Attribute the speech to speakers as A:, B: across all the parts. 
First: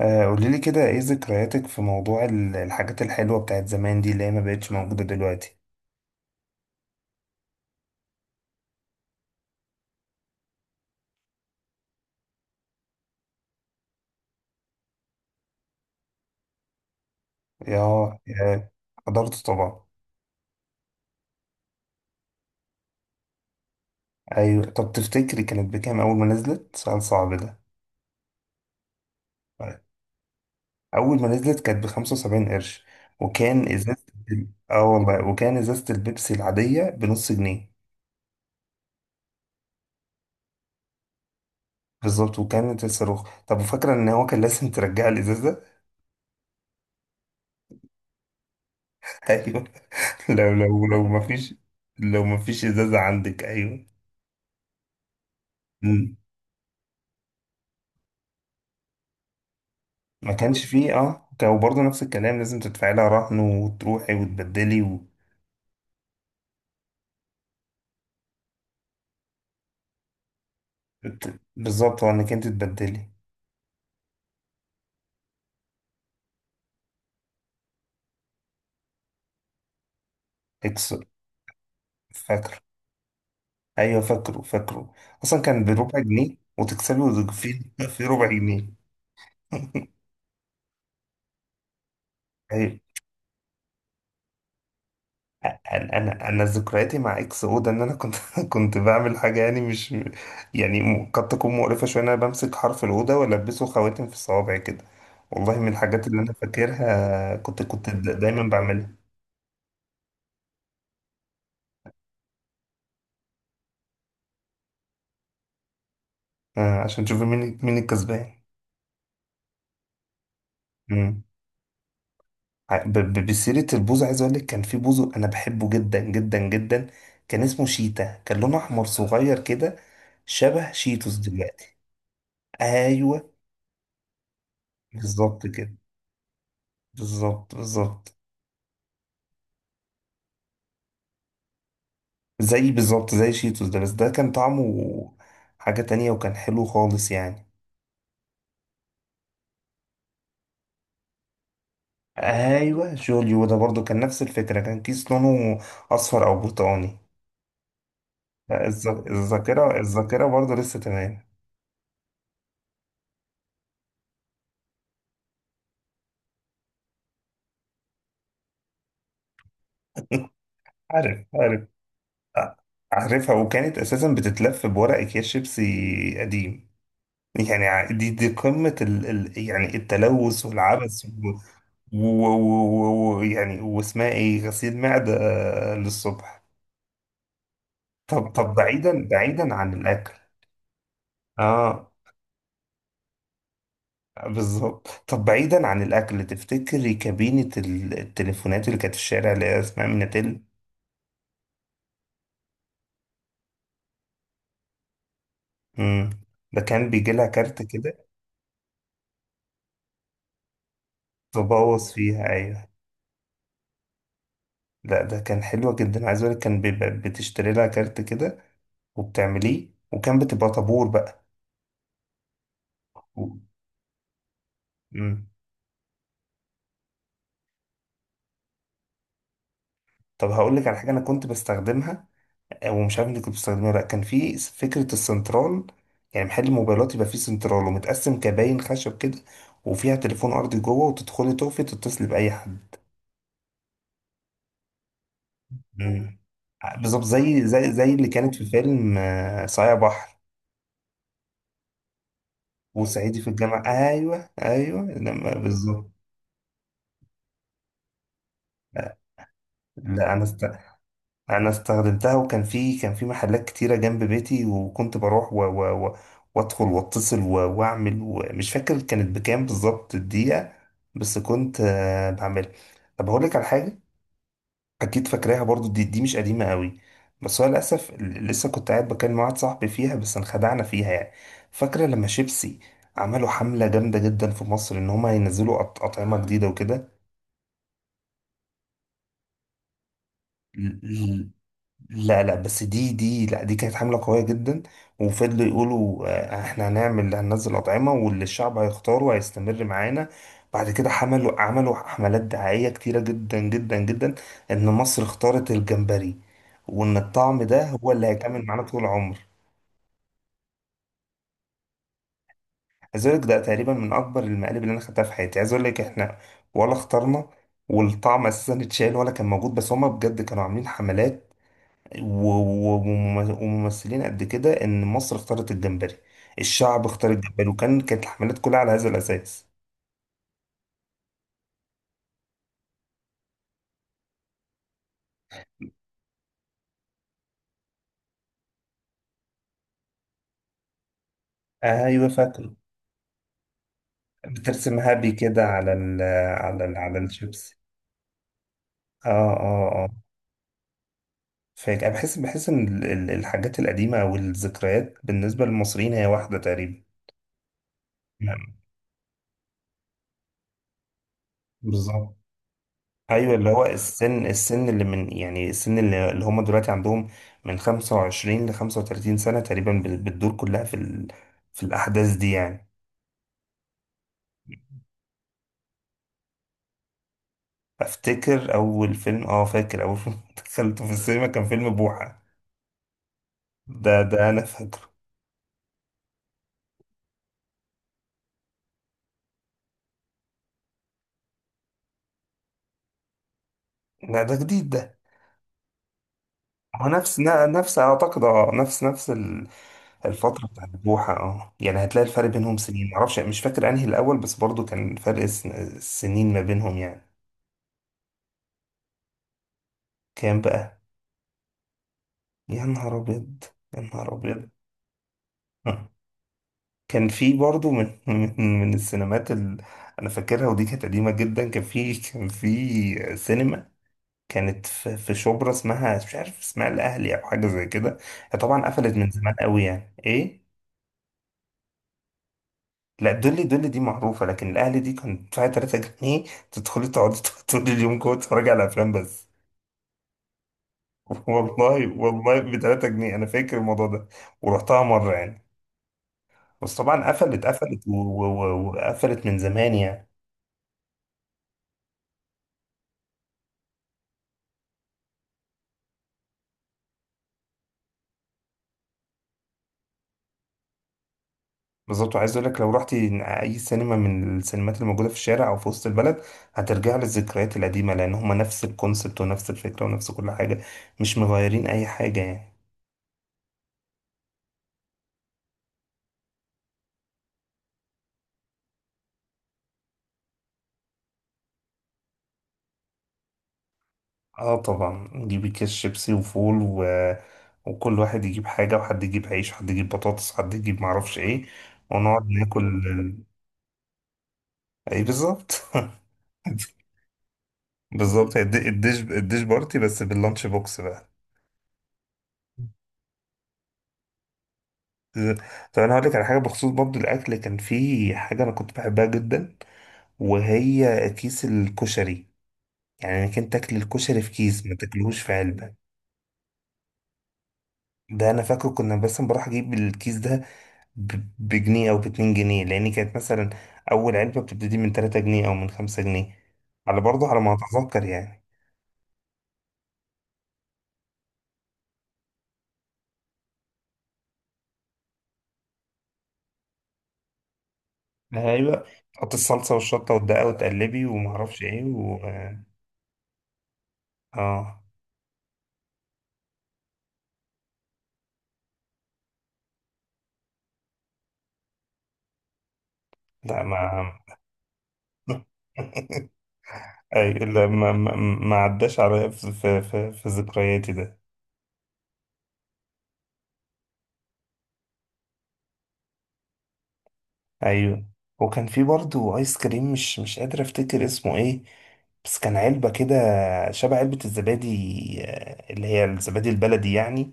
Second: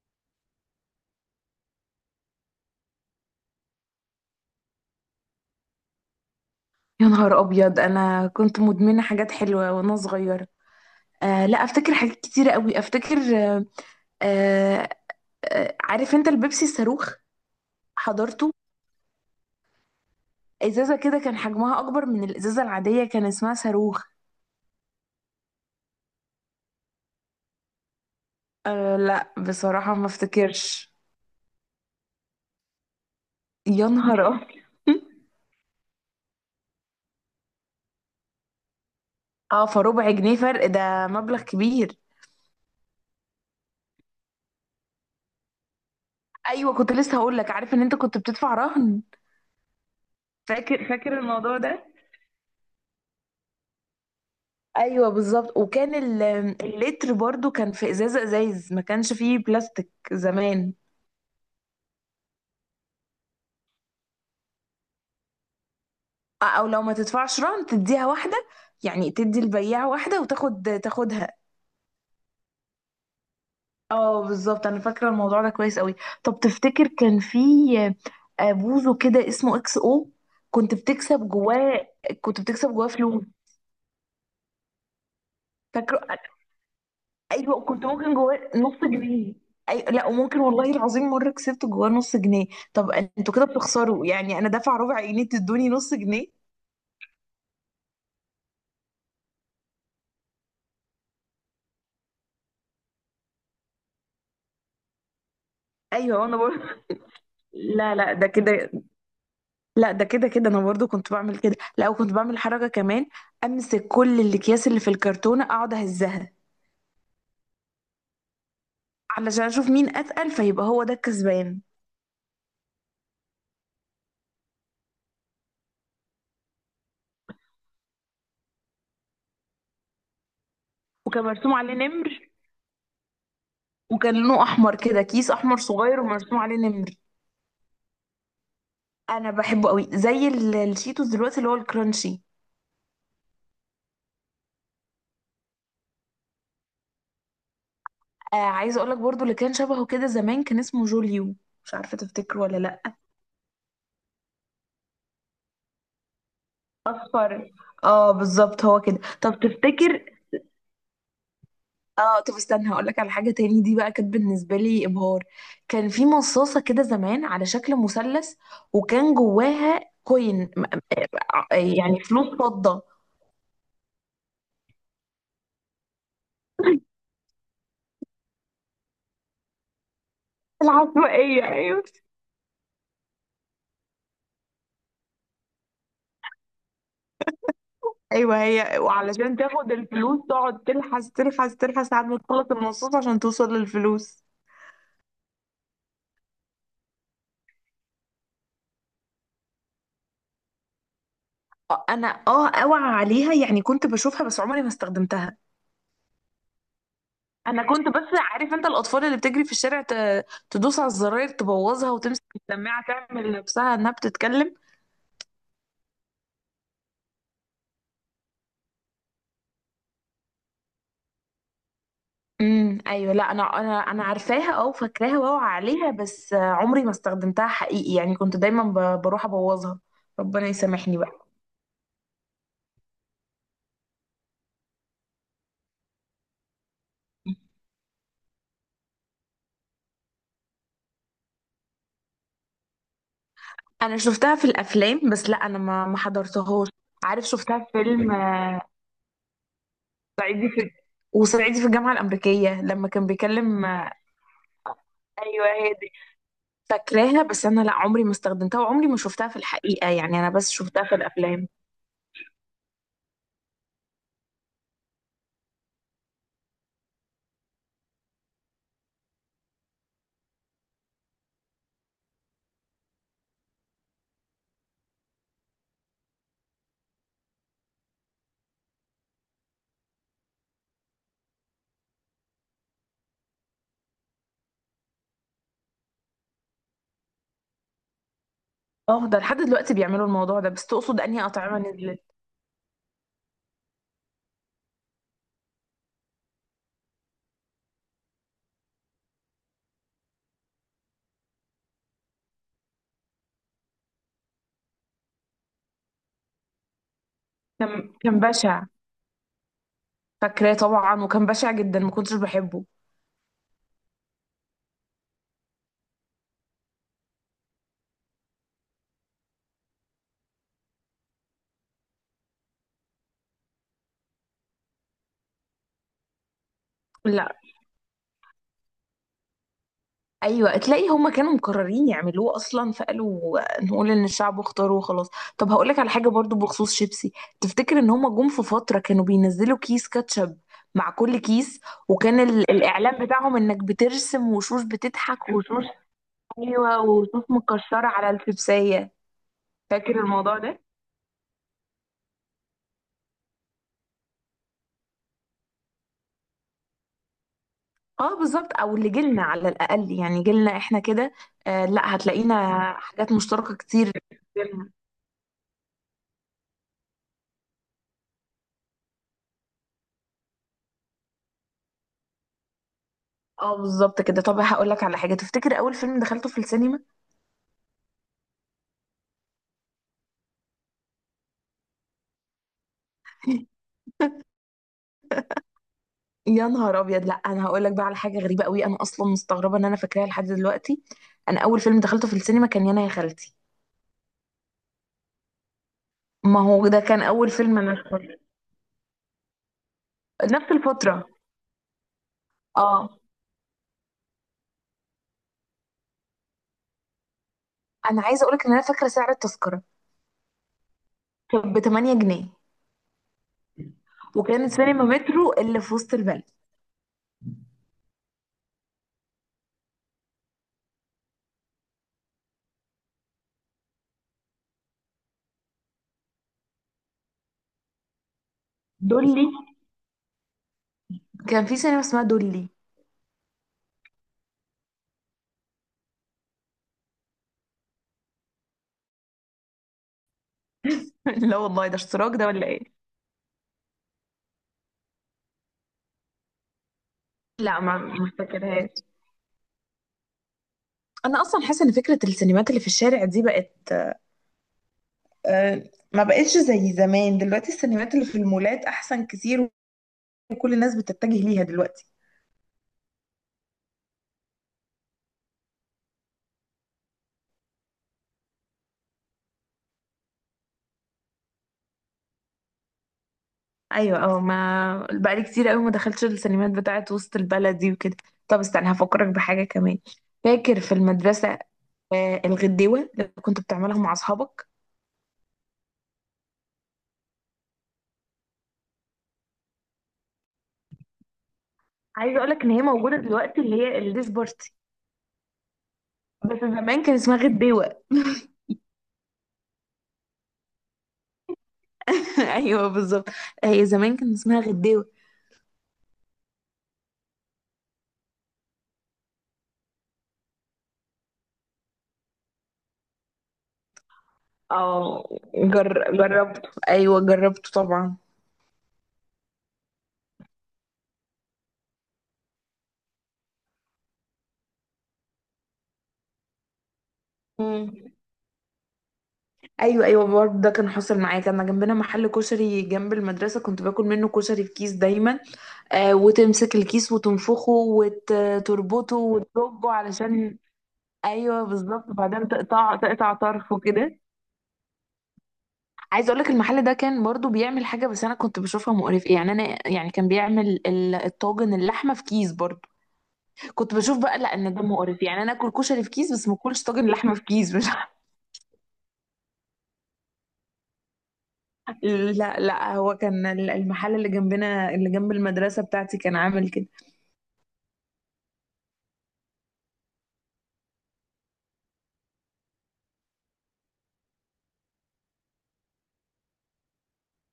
A: قولي لي كده ايه ذكرياتك في موضوع الحاجات الحلوة بتاعت زمان دي اللي هي ما بقتش موجودة دلوقتي.
B: يا نهار ابيض! انا كنت مدمنه حاجات حلوه وانا صغيره. آه، لا، افتكر حاجات كتيره قوي، افتكر. آه. آه. عارف انت البيبسي الصاروخ؟
A: ياه
B: حضرته.
A: ياه، حضرت طبعا.
B: ازازه كده كان حجمها اكبر من الازازه العاديه، كان اسمها صاروخ.
A: ايوه، طب تفتكري كانت بكام اول ما نزلت؟ سؤال صعب ده.
B: آه، لا،
A: طيب.
B: بصراحه ما افتكرش.
A: اول ما نزلت كانت ب75 قرش، وكان
B: يا
A: ازازة
B: نهار ابيض!
A: والله، وكان ازازة البيبسي العادية بنص جنيه.
B: اه، فربع جنيه فرق، ده مبلغ كبير.
A: بالظبط، وكانت الصاروخ. طب وفاكرة ان هو كان لازم ترجع الازازة؟
B: ايوه، كنت لسه هقول لك، عارف ان انت كنت بتدفع رهن.
A: ايوه. لو
B: فاكر،
A: لو لو
B: فاكر
A: ما فيش،
B: الموضوع ده.
A: لو ما فيش ازازة عندك. ايوه،
B: ايوه بالظبط، وكان اللتر برضو كان في ازازه، ازايز ما كانش فيه بلاستيك
A: ما كانش
B: زمان.
A: فيه. اه، كان برضه نفس الكلام، لازم تدفعي لها رهن وتروحي وتبدلي و...
B: او لو ما تدفعش رهن تديها واحده، يعني تدي البياع واحده وتاخد تاخدها.
A: بالظبط، هو انك انت تبدلي.
B: اه بالظبط، انا فاكره الموضوع ده كويس قوي. طب تفتكر كان في؟ بوزو كده اسمه اكس او، كنت
A: اكس،
B: بتكسب جواه. كنت
A: فاكره.
B: بتكسب جواه فلوس.
A: ايوه، فاكره. اصلا كان بربع
B: فاكره.
A: جنيه وتكسبي، وفي
B: ايوه كنت
A: في
B: ممكن
A: ربع
B: جواه
A: جنيه.
B: نص جنيه. اي، لا، وممكن والله العظيم مره كسبت جواه نص جنيه.
A: ايوه.
B: طب انتوا كده بتخسروا يعني، انا دافعه ربع جنيه تدوني نص
A: انا انا
B: جنيه.
A: انا ذكرياتي مع اكس او ده، ان انا كنت كنت بعمل حاجه، يعني مش يعني قد تكون مقرفه شويه، ان انا بمسك حرف الاوضه والبسه خواتم في الصوابع كده. والله من الحاجات اللي
B: ايوه،
A: انا
B: انا برضه.
A: فاكرها، كنت
B: لا، لا، ده
A: دايما
B: كده.
A: بعملها.
B: لا، ده كده كده، انا برضه كنت بعمل كده. لا، وكنت بعمل حركه كمان، امسك كل الاكياس اللي في الكرتونه اقعد اهزها
A: عشان تشوف مين مين الكسبان.
B: علشان اشوف مين اتقل فيبقى هو ده
A: مم.
B: الكسبان.
A: بسيرة البوز، عايز اقول لك كان في بوز انا بحبه جدا جدا جدا. كان اسمه شيتا، كان لونه احمر صغير كده، شبه شيتوس
B: وكان مرسوم عليه
A: دلوقتي.
B: نمر.
A: ايوه
B: وكان لونه احمر كده، كيس
A: بالظبط
B: احمر
A: كده.
B: صغير ومرسوم عليه نمر.
A: بالظبط بالظبط.
B: انا بحبه قوي زي الشيتوس دلوقتي اللي هو الكرانشي.
A: زي بالظبط زي شيتوس ده، بس ده كان طعمه حاجة تانية، وكان حلو خالص يعني.
B: عايزه اقول لك برضو اللي كان شبهه كده زمان كان اسمه جوليو. مش عارفه تفتكره ولا
A: ايوه
B: لا.
A: جوليو ده برضو كان نفس الفكرة، كان كيس لونه اصفر او برتقاني.
B: اصفر. اه بالظبط،
A: لا،
B: هو كده. طب
A: الذاكرة
B: تفتكر؟
A: الذاكرة برضو لسه تمام.
B: اه، طب استنى هقول لك على حاجه تاني، دي بقى كانت بالنسبه لي ابهار. كان في مصاصه كده زمان على شكل مثلث وكان جواها كوين
A: عارف عارف.
B: يعني فلوس فضه.
A: عارفها، وكانت اساسا بتتلف بورق اكياس شيبسي قديم. يعني دي قمة ال يعني التلوث والعبث
B: العشوائية، ايوه.
A: يعني واسمها ايه، غسيل معدة. للصبح. طب
B: ايوه
A: طب
B: هي،
A: بعيدا
B: وعلشان
A: بعيدا
B: تاخد
A: عن الاكل.
B: الفلوس تقعد تلحس تلحس
A: اه
B: تلحس لحد ما تخلص المصاص عشان توصل للفلوس.
A: بالظبط. طب بعيدا عن الاكل، تفتكري كابينة التليفونات اللي كانت في الشارع، اللي هي اسمها ميناتيل؟
B: اه، انا، اوعى عليها، يعني كنت بشوفها بس عمري ما استخدمتها.
A: امم، ده كان بيجي لها كارت
B: انا كنت
A: كده.
B: بس، عارف انت الاطفال اللي بتجري في الشارع تدوس على الزراير تبوظها
A: تبوظ
B: وتمسك
A: فيها، ايوه.
B: السماعه تعمل نفسها انها بتتكلم.
A: لا، ده كان حلوة جدا، عايز اقولك كان بيبقى بتشتري لها كارت كده وبتعمليه، وكان بتبقى طابور بقى
B: امم، ايوه،
A: و...
B: لا، انا عارفاها، اه، وفاكراها
A: مم.
B: واوعى عليها بس عمري ما استخدمتها حقيقي، يعني كنت دايما بروح ابوظها.
A: طب
B: ربنا
A: هقول لك على حاجة
B: يسامحني
A: انا
B: بقى.
A: كنت بستخدمها. ومش عارف انت كنت بتستخدمها ولا لا. كان في فكرة السنترال، يعني محل الموبايلات يبقى فيه سنترال ومتقسم كباين خشب كده، وفيها تليفون ارضي جوه، وتدخلي تقفي تتصلي بأي حد.
B: انا شفتها في الافلام بس، لا انا ما
A: مم.
B: حضرتهاش.
A: بالظبط
B: عارف،
A: زي
B: شفتها في
A: زي زي اللي
B: فيلم
A: كانت في
B: آه،
A: فيلم صايع بحر.
B: صعيدي في... وصعيدي في الجامعه الامريكيه لما كان
A: وصعيدي في الجامعة،
B: بيكلم.
A: ايوه ايوه لما
B: ايوه، هي
A: بالظبط.
B: دي. فاكراها، بس انا لا، عمري ما استخدمتها وعمري
A: آه،
B: ما شفتها في الحقيقه،
A: لا
B: يعني
A: انا
B: انا
A: است...
B: بس شفتها في
A: انا
B: الافلام.
A: استخدمتها، وكان في كان في محلات كتيره جنب بيتي، وكنت بروح و وادخل واتصل واعمل، ومش فاكر كانت بكام بالظبط الدقيقه، بس كنت بعملها. طب هقول لك على حاجه، اكيد فاكراها برضو، دي مش قديمه قوي. بس هو للاسف لسه كنت قاعد بكلم واحد صاحبي فيها، بس انخدعنا فيها يعني. فاكره لما شيبسي عملوا حمله جامده جدا في مصر، ان هم ينزلوا اطعمه جديده وكده.
B: اه، ده لحد دلوقتي بيعملوا الموضوع ده، بس تقصد انهي اطعمه نزلت؟
A: لا لا، بس دي دي لا دي كانت حملة قوية جدا. وفضلوا يقولوا، احنا هنعمل هننزل أطعمة، واللي الشعب هيختاره هيستمر معانا. بعد كده عملوا حملات دعائية كتيرة جدا جدا جدا، إن مصر اختارت الجمبري، وإن الطعم ده هو
B: كان
A: اللي
B: كان
A: هيكمل معانا
B: بشع.
A: طول العمر.
B: فاكراه طبعا وكان بشع جدا، ما كنتش بحبه.
A: عايز أقول لك ده تقريبا من أكبر المقالب اللي أنا خدتها في حياتي. عايز أقول لك احنا ولا اخترنا، والطعم أساسا اتشال ولا كان موجود، بس هما بجد كانوا عاملين حملات و- و- ومم- وممثلين قد كده ان مصر اختارت الجمبري. الشعب اختار
B: لا.
A: الجمبري، وكان كانت الحملات كلها على هذا الاساس.
B: ايوه، تلاقي هما كانوا مقررين يعملوه اصلا فقالوا نقول ان الشعب اختاره وخلاص. طب هقولك على حاجه برضو بخصوص شيبسي، تفتكر ان هما جم في فتره كانوا بينزلوا كيس كاتشب مع كل كيس؟
A: ايوه
B: وكان
A: فاكره.
B: الاعلان بتاعهم انك بترسم وشوش
A: بترسم هابي
B: بتضحك
A: كده
B: وشوش.
A: على ال، على ال،
B: ايوه،
A: على
B: وشوش
A: الشيبس.
B: مكشره على الشيبسيه.
A: اه اه اه.
B: فاكر الموضوع ده؟
A: فاكر. أنا بحس ان الحاجات القديمه والذكريات بالنسبه للمصريين هي واحده تقريبا.
B: اه بالظبط،
A: نعم،
B: او اللي جيلنا على الاقل، يعني جيلنا احنا كده. آه، لا،
A: بالظبط.
B: هتلاقينا حاجات
A: ايوه اللي
B: مشتركه
A: هو
B: كتير.
A: السن اللي من، يعني السن اللي, اللي هم دلوقتي عندهم من 25 ل 35 سنه تقريبا، بتدور كلها في ال... في الاحداث دي يعني.
B: اه، بالظبط كده. طب هقول لك على حاجه، تفتكر اول فيلم دخلته في السينما؟
A: افتكر اول فيلم، اه فاكر اول فيلم دخلته في السينما، كان فيلم بوحه. ده ده انا فاكره.
B: يا نهار ابيض! لا، انا هقول لك بقى على حاجه غريبه قوي، انا اصلا مستغربه ان انا فاكراها لحد دلوقتي. انا اول فيلم دخلته في السينما كان يانا يا خالتي.
A: لا ده جديد ده.
B: ما هو ده
A: هو
B: كان
A: نفس
B: اول فيلم انا
A: نفس
B: دخلته.
A: اعتقد، اه نفس نفس الفتره
B: نفس
A: بتاعت
B: الفتره.
A: بوحه. اه يعني هتلاقي الفرق بينهم سنين،
B: اه.
A: معرفش مش فاكر انهي الاول، بس برضو كان فرق السنين ما بينهم يعني.
B: انا عايزه اقول لك ان انا فاكره سعر التذكره.
A: كام بقى؟
B: كان ب 8 جنيه.
A: يا نهار أبيض. يا نهار أبيض.
B: وكانت سينما مترو اللي في وسط البلد.
A: كان في برضه من السينمات اللي أنا فاكرها، ودي كانت قديمة جدا. كان في كان في سينما كانت في في شبرا، اسمها مش عارف اسمها الأهلي أو حاجة زي كده. هي طبعا قفلت من
B: دولي،
A: زمان قوي يعني، إيه؟
B: كان في سينما اسمها دولي.
A: لا دولي، دولي دي معروفة. لكن الأهلي دي كانت تدفعي 3 جنيه، تدخلي تقعدي طول اليوم جوه تتفرجي على أفلام بس.
B: لا والله، ده
A: والله
B: اشتراك ده
A: والله
B: ولا
A: ب
B: ايه؟
A: 3 جنيه، أنا فاكر الموضوع ده، ورحتها مرة يعني. بس طبعا قفلت
B: لا، ما
A: قفلت
B: ما فاكرهاش.
A: وقفلت من زمان يعني.
B: انا اصلا حاسه ان فكره السينمات اللي في الشارع دي بقت آه، ما بقتش زي زمان. دلوقتي السينمات اللي في المولات احسن كتير، وكل الناس بتتجه ليها دلوقتي.
A: بالظبط. وعايز اقول لك، لو رحتي اي سينما من السينمات اللي موجوده في الشارع او في وسط البلد، هترجع للذكريات القديمه، لان هما نفس الكونسبت ونفس الفكره ونفس كل حاجه، مش مغيرين اي حاجه يعني.
B: ايوه، اه، ما بقالي كتير قوي ما دخلتش السينمات بتاعت وسط البلد دي وكده. طب استنى هفكرك بحاجه كمان، فاكر في المدرسه الغديوه اللي كنت بتعملها مع اصحابك؟
A: اه طبعا، نجيب كيس شيبسي وفول و... وكل واحد يجيب حاجه، وحد يجيب عيش وحد يجيب بطاطس وحد يجيب معرفش ايه،
B: عايزه
A: ونقعد
B: اقولك ان هي
A: ناكل.
B: موجوده دلوقتي، اللي هي الديش بارتي،
A: ايه بالظبط.
B: بس زمان كان اسمها غديوه.
A: بالظبط الديش بارتي بس باللانش بوكس بقى.
B: ايوه، بالظبط، هي زمان كان اسمها غديوه.
A: طب انا هقول لك على حاجه بخصوص برضو الاكل. كان في حاجه انا كنت بحبها جدا، وهي كيس الكشري. يعني انك انت تاكل الكشري في كيس ما
B: اه،
A: تاكلهوش في علبه.
B: جربته، ايوه جربته طبعا.
A: ده انا فاكر كنا، بس بروح اجيب الكيس ده بجنيه او باتنين جنيه، لان كانت مثلا اول علبه بتبتدي من 3 جنيه او من 5 جنيه على برضه على ما
B: مم.
A: اتذكر يعني.
B: ايوه، ايوه، برضه ده كان حاصل معايا، كان جنبنا محل كشري جنب المدرسه، كنت باكل منه كشري في كيس دايما. وتمسك الكيس وتنفخه
A: ايوه،
B: وتربطه
A: تحط
B: وتزجه
A: الصلصه والشطه
B: علشان...
A: والدقه وتقلبي وما
B: ايوه
A: اعرفش ايه
B: بالظبط،
A: و...
B: وبعدين تقطع تقطع طرفه كده.
A: اه
B: عايزه اقول لك المحل ده كان برضه بيعمل حاجه بس انا كنت بشوفها مقرفه، يعني انا، يعني كان بيعمل الطاجن اللحمه في كيس برضه.
A: لا
B: كنت بشوف
A: ما
B: بقى لا، ان ده مقرف، يعني انا اكل كشري في كيس بس ما اكلش طاجن لحمه في
A: اي
B: كيس، مش...
A: لا ما عداش عليا في ذكرياتي ده.
B: لا، لا، هو كان المحل اللي جنبنا، اللي جنب المدرسة بتاعتي، كان عامل كده.
A: ايوه. وكان في برضه ايس كريم، مش مش قادر افتكر اسمه ايه، بس كان علبة كده شبه علبة الزبادي، اللي هي الزبادي البلدي يعني.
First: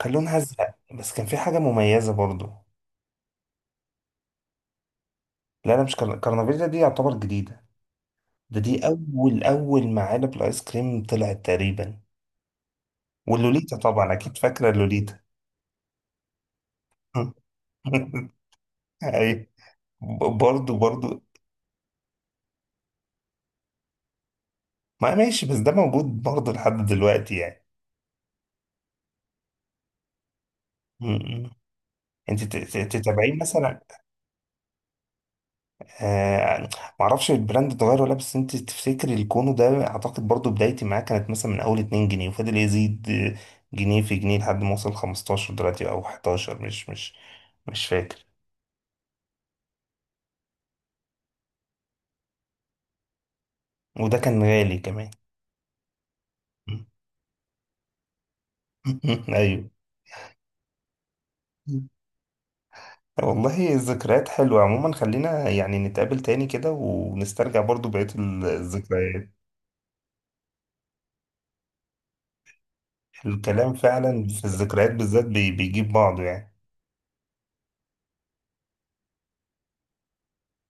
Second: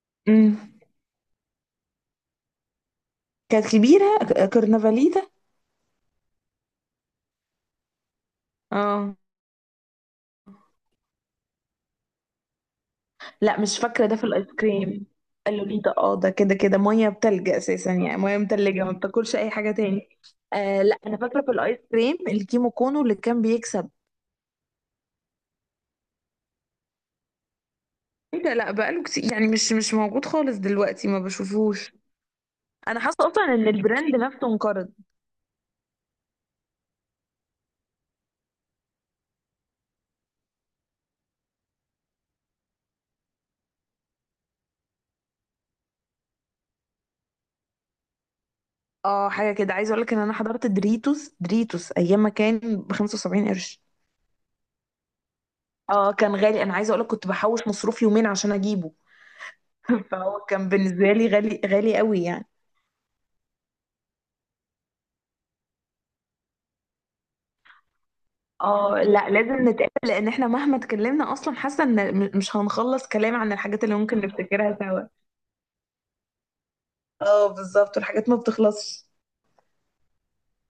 A: كان لونها
B: امم.
A: ازرق، بس كان في حاجة مميزة برضو.
B: كانت كبيرة، كرنفاليتا.
A: لا انا مش كرنفيلا دي يعتبر جديدة. ده دي
B: اه
A: اول، اول ما علب الايس كريم طلعت تقريبا.
B: لا،
A: واللوليتا
B: مش فاكرة
A: طبعا
B: ده في
A: اكيد
B: الايس
A: فاكرة
B: كريم.
A: اللوليتا.
B: اللوليتا، اه، ده كده كده مية بتلج اساسا، يعني مية متلجة ما بتاكلش
A: ايوه.
B: اي حاجة تاني.
A: برضو
B: آه، لا، انا
A: برضو.
B: فاكرة في الايس كريم الكيمو كونو اللي كان بيكسب.
A: ما ماشي، بس ده موجود برضه لحد دلوقتي يعني.
B: ايه ده، لا، بقاله كتير يعني، مش موجود خالص دلوقتي، ما
A: م- م.
B: بشوفوش.
A: انت
B: انا حاسة
A: تتابعين
B: اصلا ان
A: مثلا؟
B: البراند نفسه انقرض.
A: آه. معرفش البراند اتغير ولا، بس انت تفتكري الكونو ده اعتقد برضه بدايتي معاه كانت مثلا من اول 2 جنيه، وفضل يزيد جنيه في جنيه لحد ما وصل 15 دلوقتي او 11، مش فاكر.
B: اه، حاجة كده، عايزة اقولك ان انا حضرت دريتوس دريتوس ايام ما كان ب 75 قرش.
A: وده كان غالي كمان.
B: اه، كان غالي. انا
A: م-
B: عايزة اقولك كنت بحوش مصروف يومين عشان اجيبه.
A: ايوه.
B: فهو كان بالنسبة لي غالي
A: م.
B: غالي قوي يعني.
A: والله الذكريات حلوة عموما، خلينا يعني نتقابل تاني كده ونسترجع برضو بقية
B: اه لا،
A: الذكريات.
B: لازم نتقابل لان احنا مهما اتكلمنا اصلا حاسة ان مش هنخلص كلام عن
A: الكلام
B: الحاجات اللي ممكن
A: فعلا في
B: نفتكرها
A: الذكريات
B: سوا.
A: بالذات بيجيب بعضه يعني.
B: اه بالظبط، والحاجات ما بتخلصش.